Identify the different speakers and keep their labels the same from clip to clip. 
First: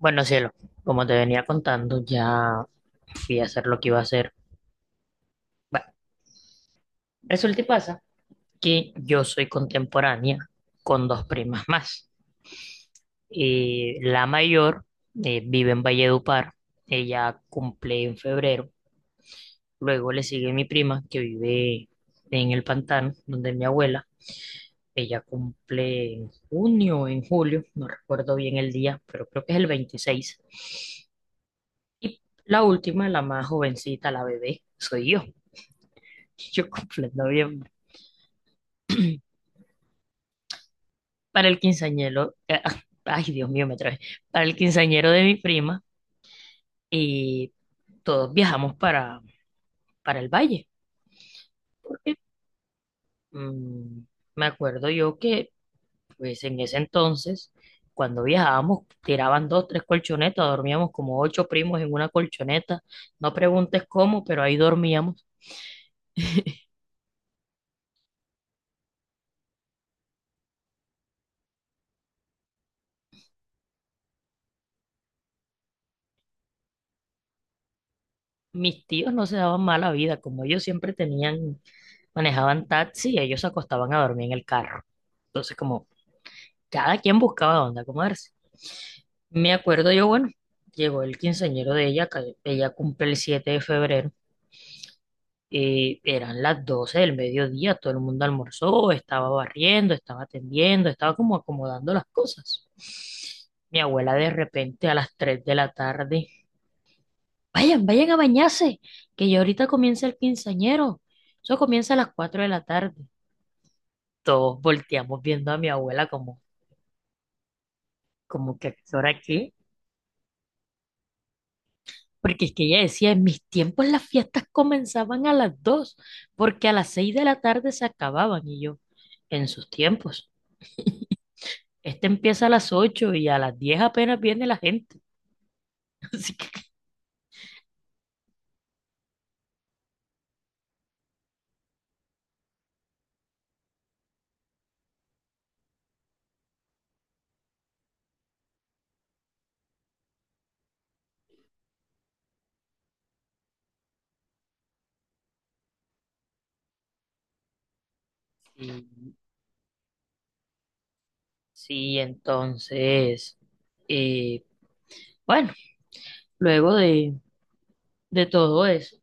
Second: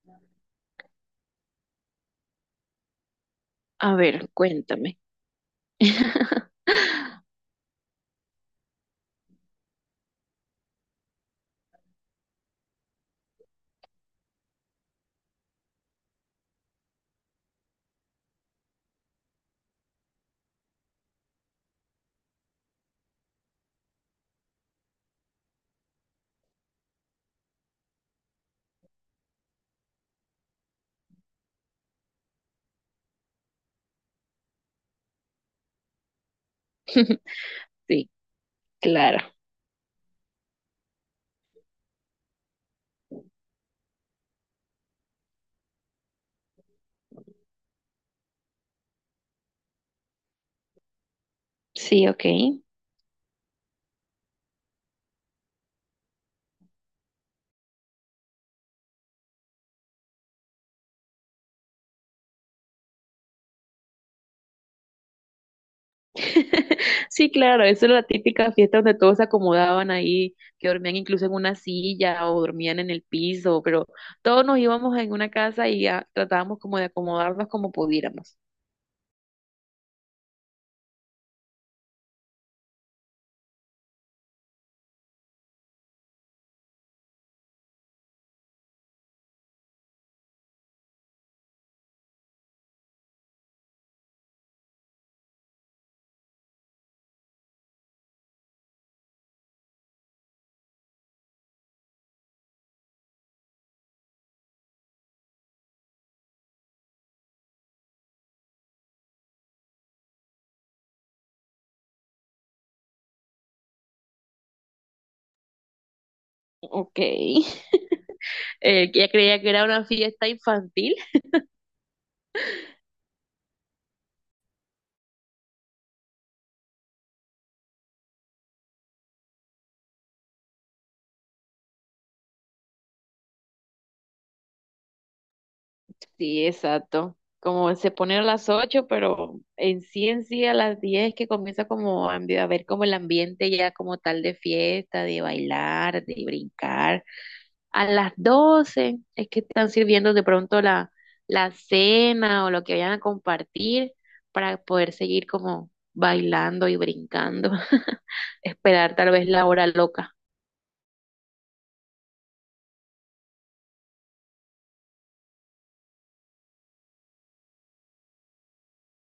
Speaker 1: Bueno, cielo, como te venía contando, ya fui a hacer lo que
Speaker 2: A
Speaker 1: iba a
Speaker 2: ver,
Speaker 1: hacer.
Speaker 2: cuéntame.
Speaker 1: Bueno, resulta y pasa que yo soy contemporánea con dos primas más. La mayor vive en Valledupar, ella cumple en febrero. Luego le sigue mi prima que vive en el Pantano, donde mi abuela. Ella cumple en junio o en julio, no recuerdo bien el día, pero creo que es el 26. Y la última, la más jovencita, la bebé, soy yo. Yo comprendo bien.
Speaker 2: Sí, claro.
Speaker 1: Para el quinceañero, ay Dios mío, me trae. Para el quinceañero de mi prima y todos viajamos para el valle.
Speaker 2: Sí,
Speaker 1: Porque
Speaker 2: ok.
Speaker 1: mm, me acuerdo yo que pues en ese entonces, cuando viajábamos, tiraban dos, tres colchonetas, dormíamos como ocho primos en una colchoneta. No preguntes cómo, pero ahí dormíamos.
Speaker 2: Sí, claro, eso era la típica fiesta donde todos se acomodaban ahí, que dormían incluso en una silla o dormían en el piso, pero todos nos íbamos en una casa y ah, tratábamos como de acomodarnos como pudiéramos.
Speaker 1: Mis tíos no se daban mala vida, como ellos siempre tenían, manejaban taxi, ellos se acostaban a dormir en el carro. Entonces, como cada quien buscaba dónde acomodarse. Me acuerdo yo, bueno, llegó el quinceañero de ella, que ella cumple el 7 de febrero, y eran las 12 del mediodía, todo el mundo almorzó, estaba barriendo, estaba atendiendo, estaba como acomodando las cosas. Mi abuela de repente a las 3 de la tarde, vayan, vayan a bañarse, que ya ahorita comienza el quinceañero. Eso comienza a las 4 de la tarde. Todos volteamos viendo a mi abuela como,
Speaker 2: Ok.
Speaker 1: como que, ¿a qué
Speaker 2: Ya
Speaker 1: hora
Speaker 2: creía que
Speaker 1: qué?
Speaker 2: era una fiesta infantil.
Speaker 1: Porque es que ella decía, en mis tiempos las fiestas comenzaban a las 2 porque a las 6 de la tarde se acababan. Y yo, en sus tiempos, este empieza a las 8 y a las 10 apenas viene la gente. Así
Speaker 2: Sí,
Speaker 1: que
Speaker 2: exacto. Como se pone a las 8, pero en sí a las 10 que comienza como a a ver como el ambiente ya como tal de fiesta, de bailar, de brincar. A las 12 es que están sirviendo de pronto la cena o lo que vayan a compartir para poder seguir como bailando y brincando.
Speaker 1: sí,
Speaker 2: Esperar tal vez la hora loca.
Speaker 1: sí, entonces, eh, bueno, luego de todo eso,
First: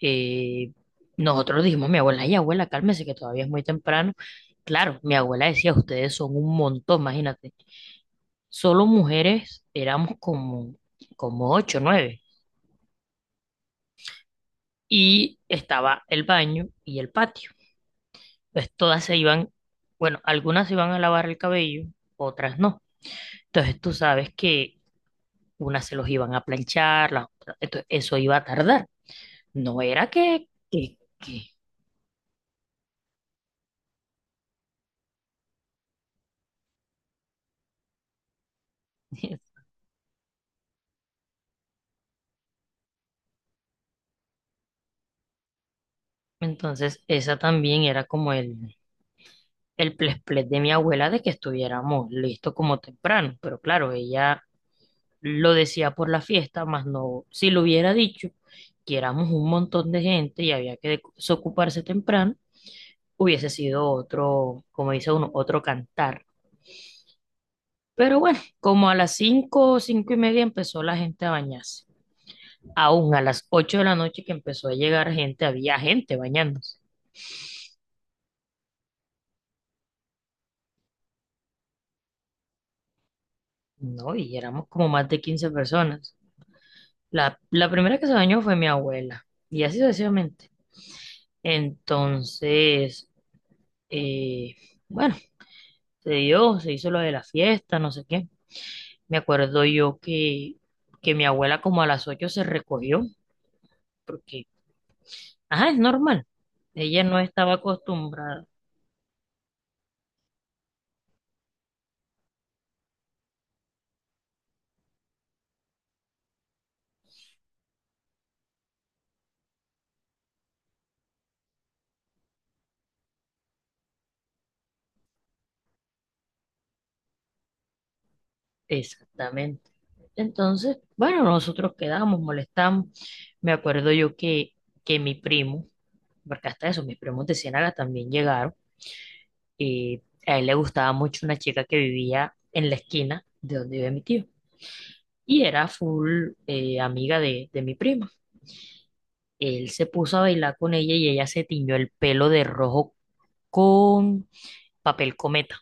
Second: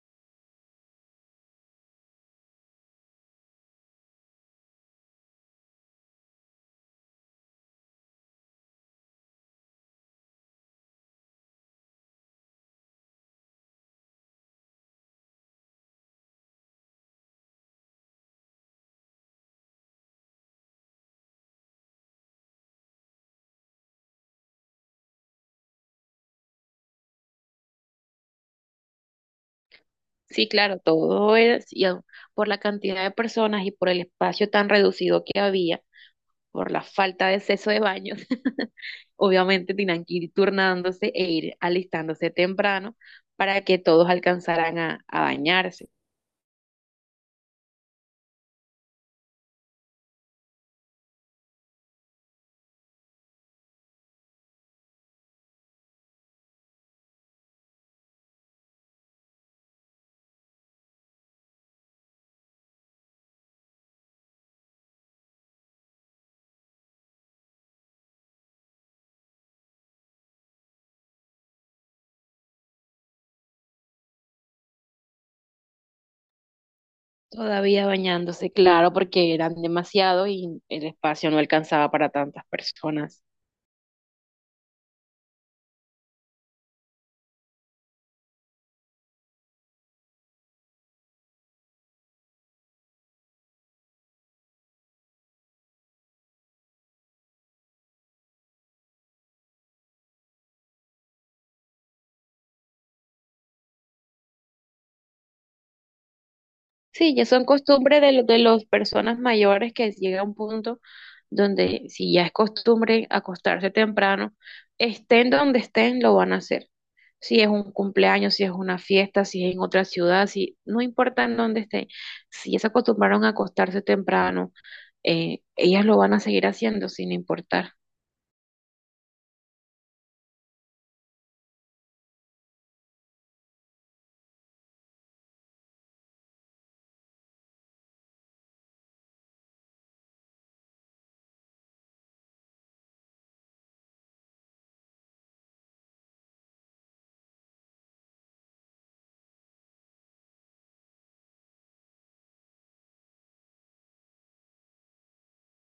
Speaker 1: eh, nosotros dijimos, mi abuela, y abuela, cálmese que todavía es muy temprano. Claro, mi abuela decía, ustedes son un montón, imagínate. Solo mujeres éramos como ocho, nueve. Y estaba el baño y el patio. Entonces todas se iban, bueno, algunas se iban a lavar el cabello, otras no. Entonces tú sabes que unas se los iban a planchar, las otras, entonces eso iba a tardar. No era que,
Speaker 2: Sí, claro,
Speaker 1: que,
Speaker 2: todo
Speaker 1: que.
Speaker 2: es y, ah, por la cantidad de personas y por el espacio tan reducido que había por la falta de acceso de baños, obviamente tenían que ir turnándose e ir alistándose temprano para que todos alcanzaran a bañarse.
Speaker 1: Entonces esa también era como el ples ples de mi abuela de que estuviéramos listos como temprano. Pero claro, ella lo decía por la fiesta, más no, si lo hubiera dicho, que éramos un montón de gente y había que desocuparse temprano, hubiese sido otro, como dice uno, otro cantar. Pero bueno, como a las 5, o 5:30 empezó la gente a bañarse. Aún a las 8 de la noche que empezó a llegar gente, había gente bañándose.
Speaker 2: Todavía bañándose, claro, porque eran demasiados y el espacio no alcanzaba para tantas personas.
Speaker 1: No, y éramos como más de 15 personas. La primera que se bañó fue mi abuela, y así sucesivamente. Entonces, eh, bueno, se dio, se hizo lo de la fiesta, no sé qué. Me acuerdo yo que mi abuela como a las 8 se recogió, porque, ajá, es normal. Ella
Speaker 2: Sí,
Speaker 1: no
Speaker 2: ya son
Speaker 1: estaba
Speaker 2: costumbre de, de
Speaker 1: acostumbrada.
Speaker 2: las personas mayores que llega a un punto donde si ya es costumbre acostarse temprano, estén donde estén, lo van a hacer. Si es un cumpleaños, si es una fiesta, si es en otra ciudad, si no importa en dónde estén, si ya se acostumbraron a acostarse temprano, ellas lo van a seguir haciendo sin importar.
Speaker 1: Exactamente. Entonces, bueno, nosotros quedamos, molestamos. Me acuerdo yo que mi primo, porque hasta eso, mis primos de Ciénaga también llegaron, y a él le gustaba mucho una chica que vivía en la esquina de donde vive mi tío. Y era full amiga de mi prima. Él se puso a bailar con ella y ella se tiñó el pelo de rojo con papel cometa.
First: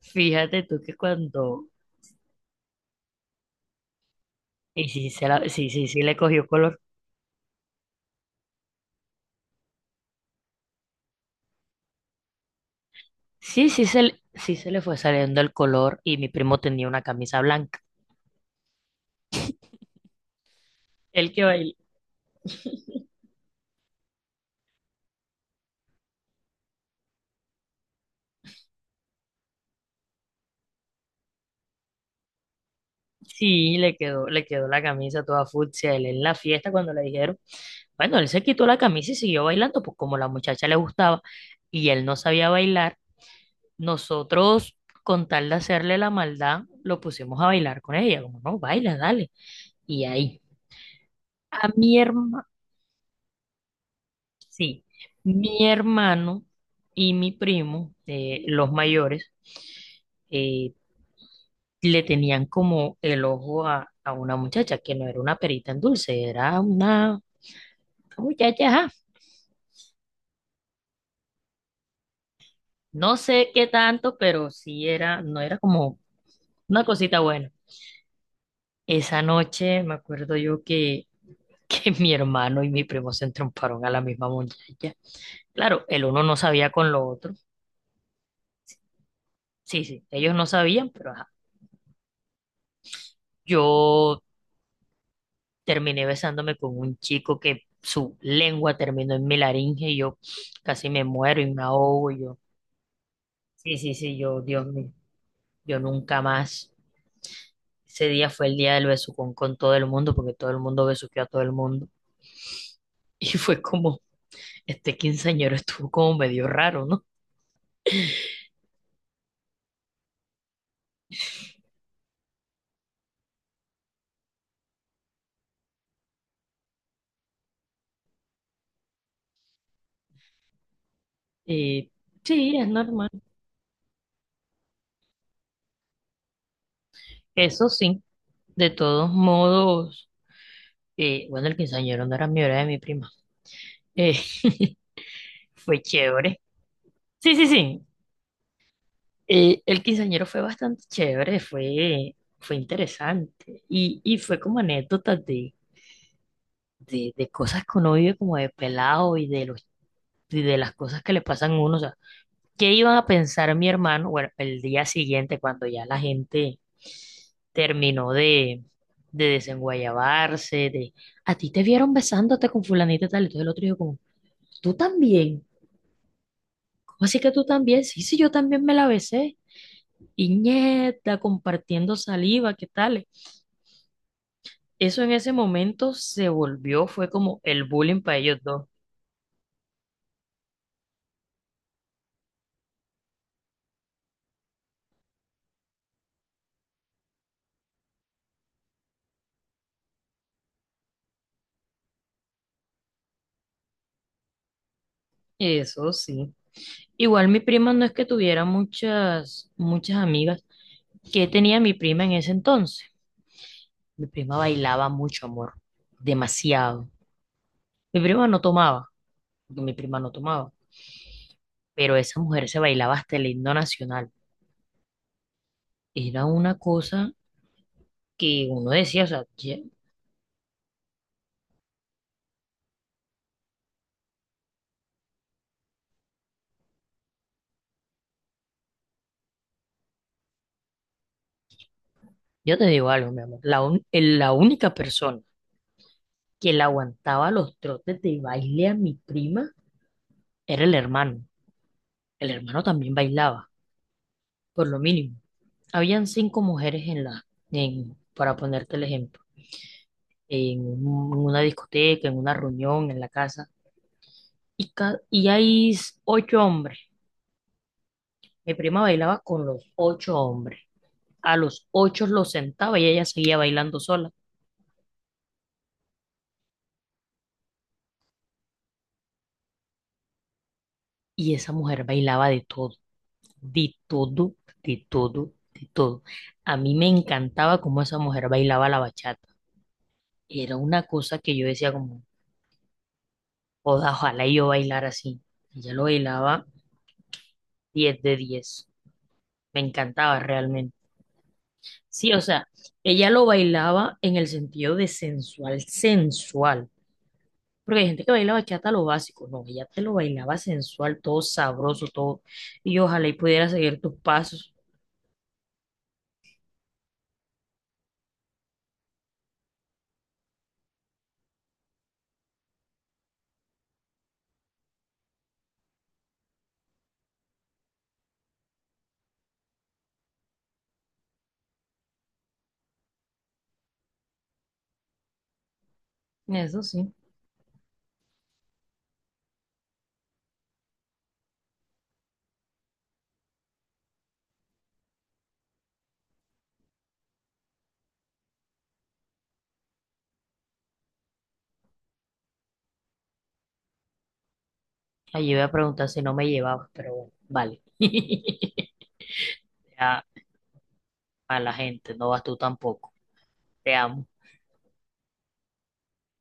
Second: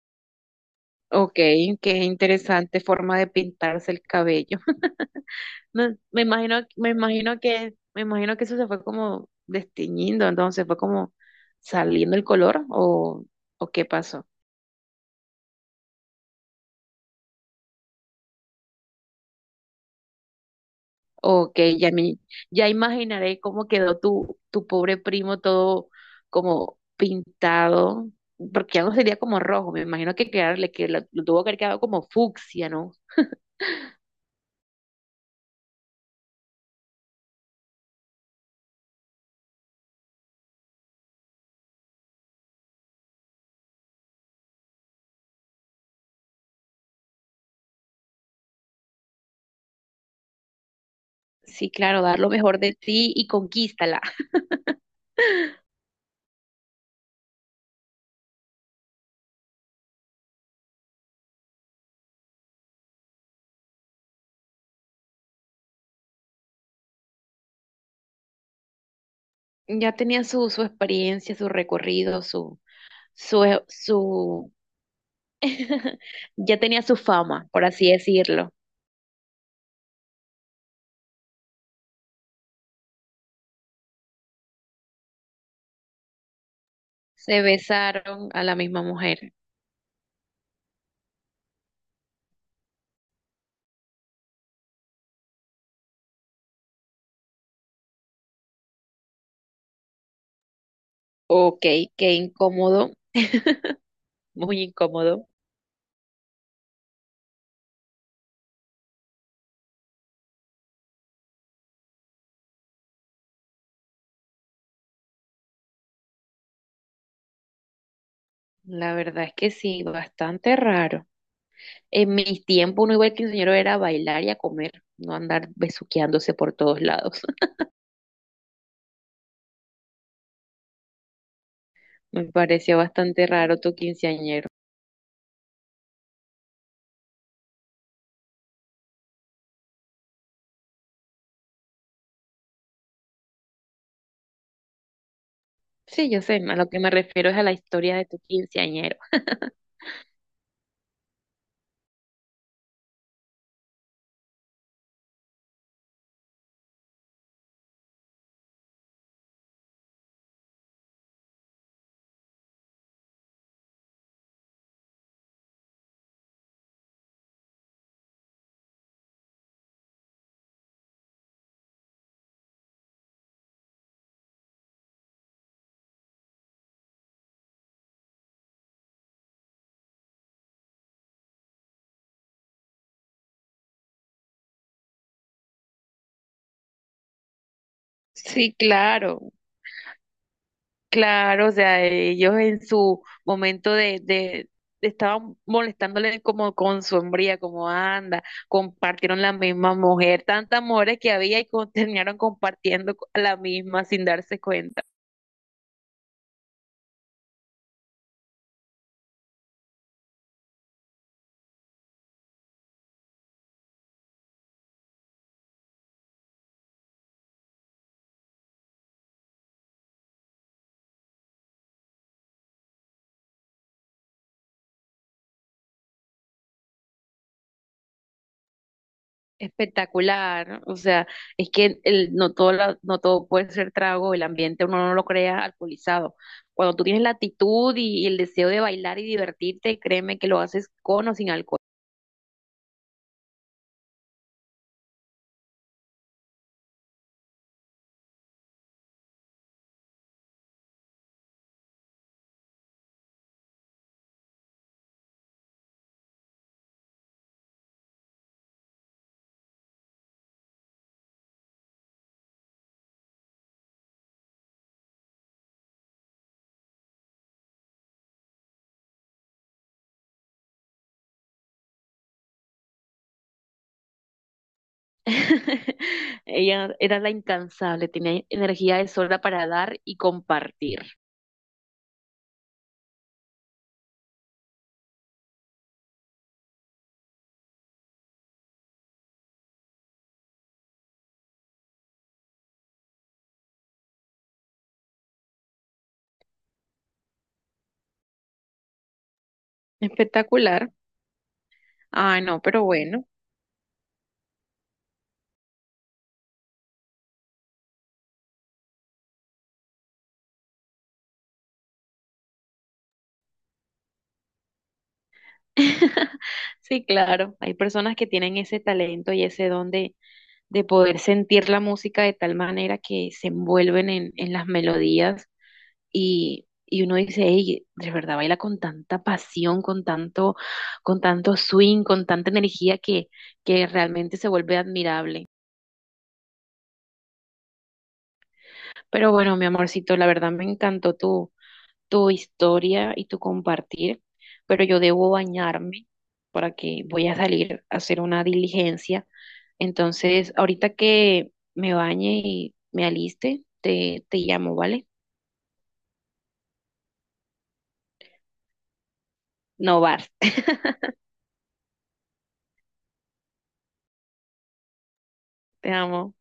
Speaker 1: Fíjate tú que
Speaker 2: Ok,
Speaker 1: cuando...
Speaker 2: qué interesante forma de pintarse el cabello.
Speaker 1: Y sí, sí, sí,
Speaker 2: No,
Speaker 1: sí le cogió color.
Speaker 2: me imagino que eso se fue como desteñiendo, entonces fue como saliendo el color,
Speaker 1: Sí,
Speaker 2: o qué
Speaker 1: sí
Speaker 2: pasó,
Speaker 1: se le fue saliendo el color y mi primo tenía una camisa blanca. El que
Speaker 2: o
Speaker 1: bailó,
Speaker 2: que ya me, ya imaginaré cómo quedó tu pobre primo todo como pintado, porque ya no sería como rojo, me imagino que quedarle, que lo tuvo que haber quedado como fucsia, ¿no?
Speaker 1: sí, le quedó la camisa toda fucsia. Él en la fiesta cuando le dijeron, bueno, él se quitó la camisa y siguió bailando, pues como la muchacha le gustaba y él no sabía bailar, nosotros, con tal de hacerle la maldad, lo pusimos a bailar con ella, como no, baila, dale. Y ahí, a
Speaker 2: Sí,
Speaker 1: mi
Speaker 2: claro, dar lo
Speaker 1: hermano,
Speaker 2: mejor de ti y conquístala.
Speaker 1: sí, mi hermano y mi primo, los mayores, eh, le tenían como el ojo a una muchacha que no era una perita en dulce, era una muchacha, ajá.
Speaker 2: Ya tenía su experiencia, su recorrido,
Speaker 1: No
Speaker 2: su,
Speaker 1: sé qué tanto, pero
Speaker 2: su.
Speaker 1: sí era, no era como
Speaker 2: Ya tenía
Speaker 1: una
Speaker 2: su
Speaker 1: cosita
Speaker 2: fama,
Speaker 1: buena.
Speaker 2: por así decirlo.
Speaker 1: Esa noche me acuerdo yo que que mi hermano y mi primo se entromparon a la misma muchacha. Claro, el uno no sabía con lo otro.
Speaker 2: Se besaron a la misma mujer.
Speaker 1: Sí, sí, ellos no sabían, pero ajá. Yo terminé besándome con un chico que su lengua terminó en mi laringe y yo casi me muero y
Speaker 2: Ok,
Speaker 1: me ahogo.
Speaker 2: qué
Speaker 1: Y yo,
Speaker 2: incómodo,
Speaker 1: sí, sí, sí, yo,
Speaker 2: muy
Speaker 1: Dios mío,
Speaker 2: incómodo.
Speaker 1: yo nunca más. Ese día fue el día del besucón con todo el mundo, porque todo el mundo besuqueó a todo el mundo. Y fue como, este quinceañero estuvo como medio raro, ¿no?
Speaker 2: La verdad es que sí, bastante raro. En mis tiempos, uno igual que quinceañero era bailar y a comer, no andar besuqueándose por todos lados.
Speaker 1: Y
Speaker 2: Me
Speaker 1: sí, es
Speaker 2: pareció
Speaker 1: normal.
Speaker 2: bastante raro tu quinceañero.
Speaker 1: Eso sí, de todos modos, bueno, el quinceañero no era mi hora de mi prima. Eh, fue
Speaker 2: Sí, yo sé,
Speaker 1: chévere.
Speaker 2: a lo que me refiero
Speaker 1: Sí,
Speaker 2: es a
Speaker 1: sí,
Speaker 2: la
Speaker 1: sí.
Speaker 2: historia de tu quinceañero.
Speaker 1: El quinceañero fue bastante chévere, fue interesante. Y fue como anécdotas de cosas que uno vive como de pelado y de las cosas que le pasan a uno. O sea, ¿qué iban a pensar mi hermano? Bueno, el día siguiente, cuando ya la gente terminó de desenguayabarse, a ti te vieron besándote con fulanita y tal, entonces el otro dijo como, tú también, ¿cómo así que tú también? Sí, sí, yo también me la besé, y nieta, compartiendo saliva, ¿qué tal? Eso en ese momento se volvió, fue como el bullying para ellos
Speaker 2: Sí,
Speaker 1: dos,
Speaker 2: claro. Claro, o sea, ellos en su momento estaban molestándole como con su hombría, como anda, compartieron la misma mujer, tantas mujeres que había y terminaron compartiendo la misma sin darse cuenta.
Speaker 1: eso sí. Igual mi prima no es que tuviera muchas, muchas amigas, ¿qué tenía mi prima en ese entonces? Mi prima bailaba mucho, amor, demasiado. Mi prima no tomaba, porque mi prima no tomaba. Pero esa mujer se bailaba hasta el himno nacional. Era una cosa que uno decía, o sea,
Speaker 2: Espectacular, ¿no? O sea, es que el, no no todo puede ser trago, el ambiente uno no lo crea alcoholizado. Cuando tú tienes la actitud y el deseo de bailar y divertirte, créeme que lo haces con o sin alcohol.
Speaker 1: yo te digo algo, mi amor, la única persona que le aguantaba los trotes de baile a mi prima era el hermano. El hermano también bailaba, por lo mínimo. Habían cinco mujeres en la, en, para ponerte el ejemplo, en una discoteca, en una reunión, en la casa, y hay ocho hombres. Mi prima bailaba con los ocho hombres. A los ocho lo sentaba y ella seguía bailando sola.
Speaker 2: Ella era la incansable, tenía energía de sobra para dar y compartir.
Speaker 1: Y esa mujer bailaba de todo, de todo, de todo, de todo. A mí me encantaba cómo esa mujer bailaba la bachata. Era una cosa que yo decía como, "Joda, ojalá yo bailara así. Ella lo bailaba 10 de 10". Me encantaba
Speaker 2: Espectacular.
Speaker 1: realmente. Sí, o
Speaker 2: Ay, no,
Speaker 1: sea,
Speaker 2: pero bueno.
Speaker 1: ella lo bailaba en el sentido de sensual, sensual. Porque hay gente que baila bachata lo básico, no, ella te lo bailaba sensual, todo sabroso, todo. Y yo ojalá y pudiera seguir tus pasos.
Speaker 2: Sí, claro, hay personas que tienen ese talento y ese don de poder sentir la música de tal manera que se envuelven en las melodías y uno dice, hey, de verdad baila con tanta pasión, con tanto swing, con tanta energía que realmente se vuelve admirable.
Speaker 1: Eso sí.
Speaker 2: Pero bueno, mi amorcito, la verdad me encantó tu historia y tu compartir, pero yo debo bañarme para que voy a salir a hacer una diligencia. Entonces, ahorita que me bañe y me aliste, te llamo, ¿vale?
Speaker 1: Allí voy a preguntar si no me llevabas, pero bueno, vale.
Speaker 2: No
Speaker 1: Ya,
Speaker 2: vas,
Speaker 1: a la gente, no vas tú tampoco. Te amo.
Speaker 2: te amo.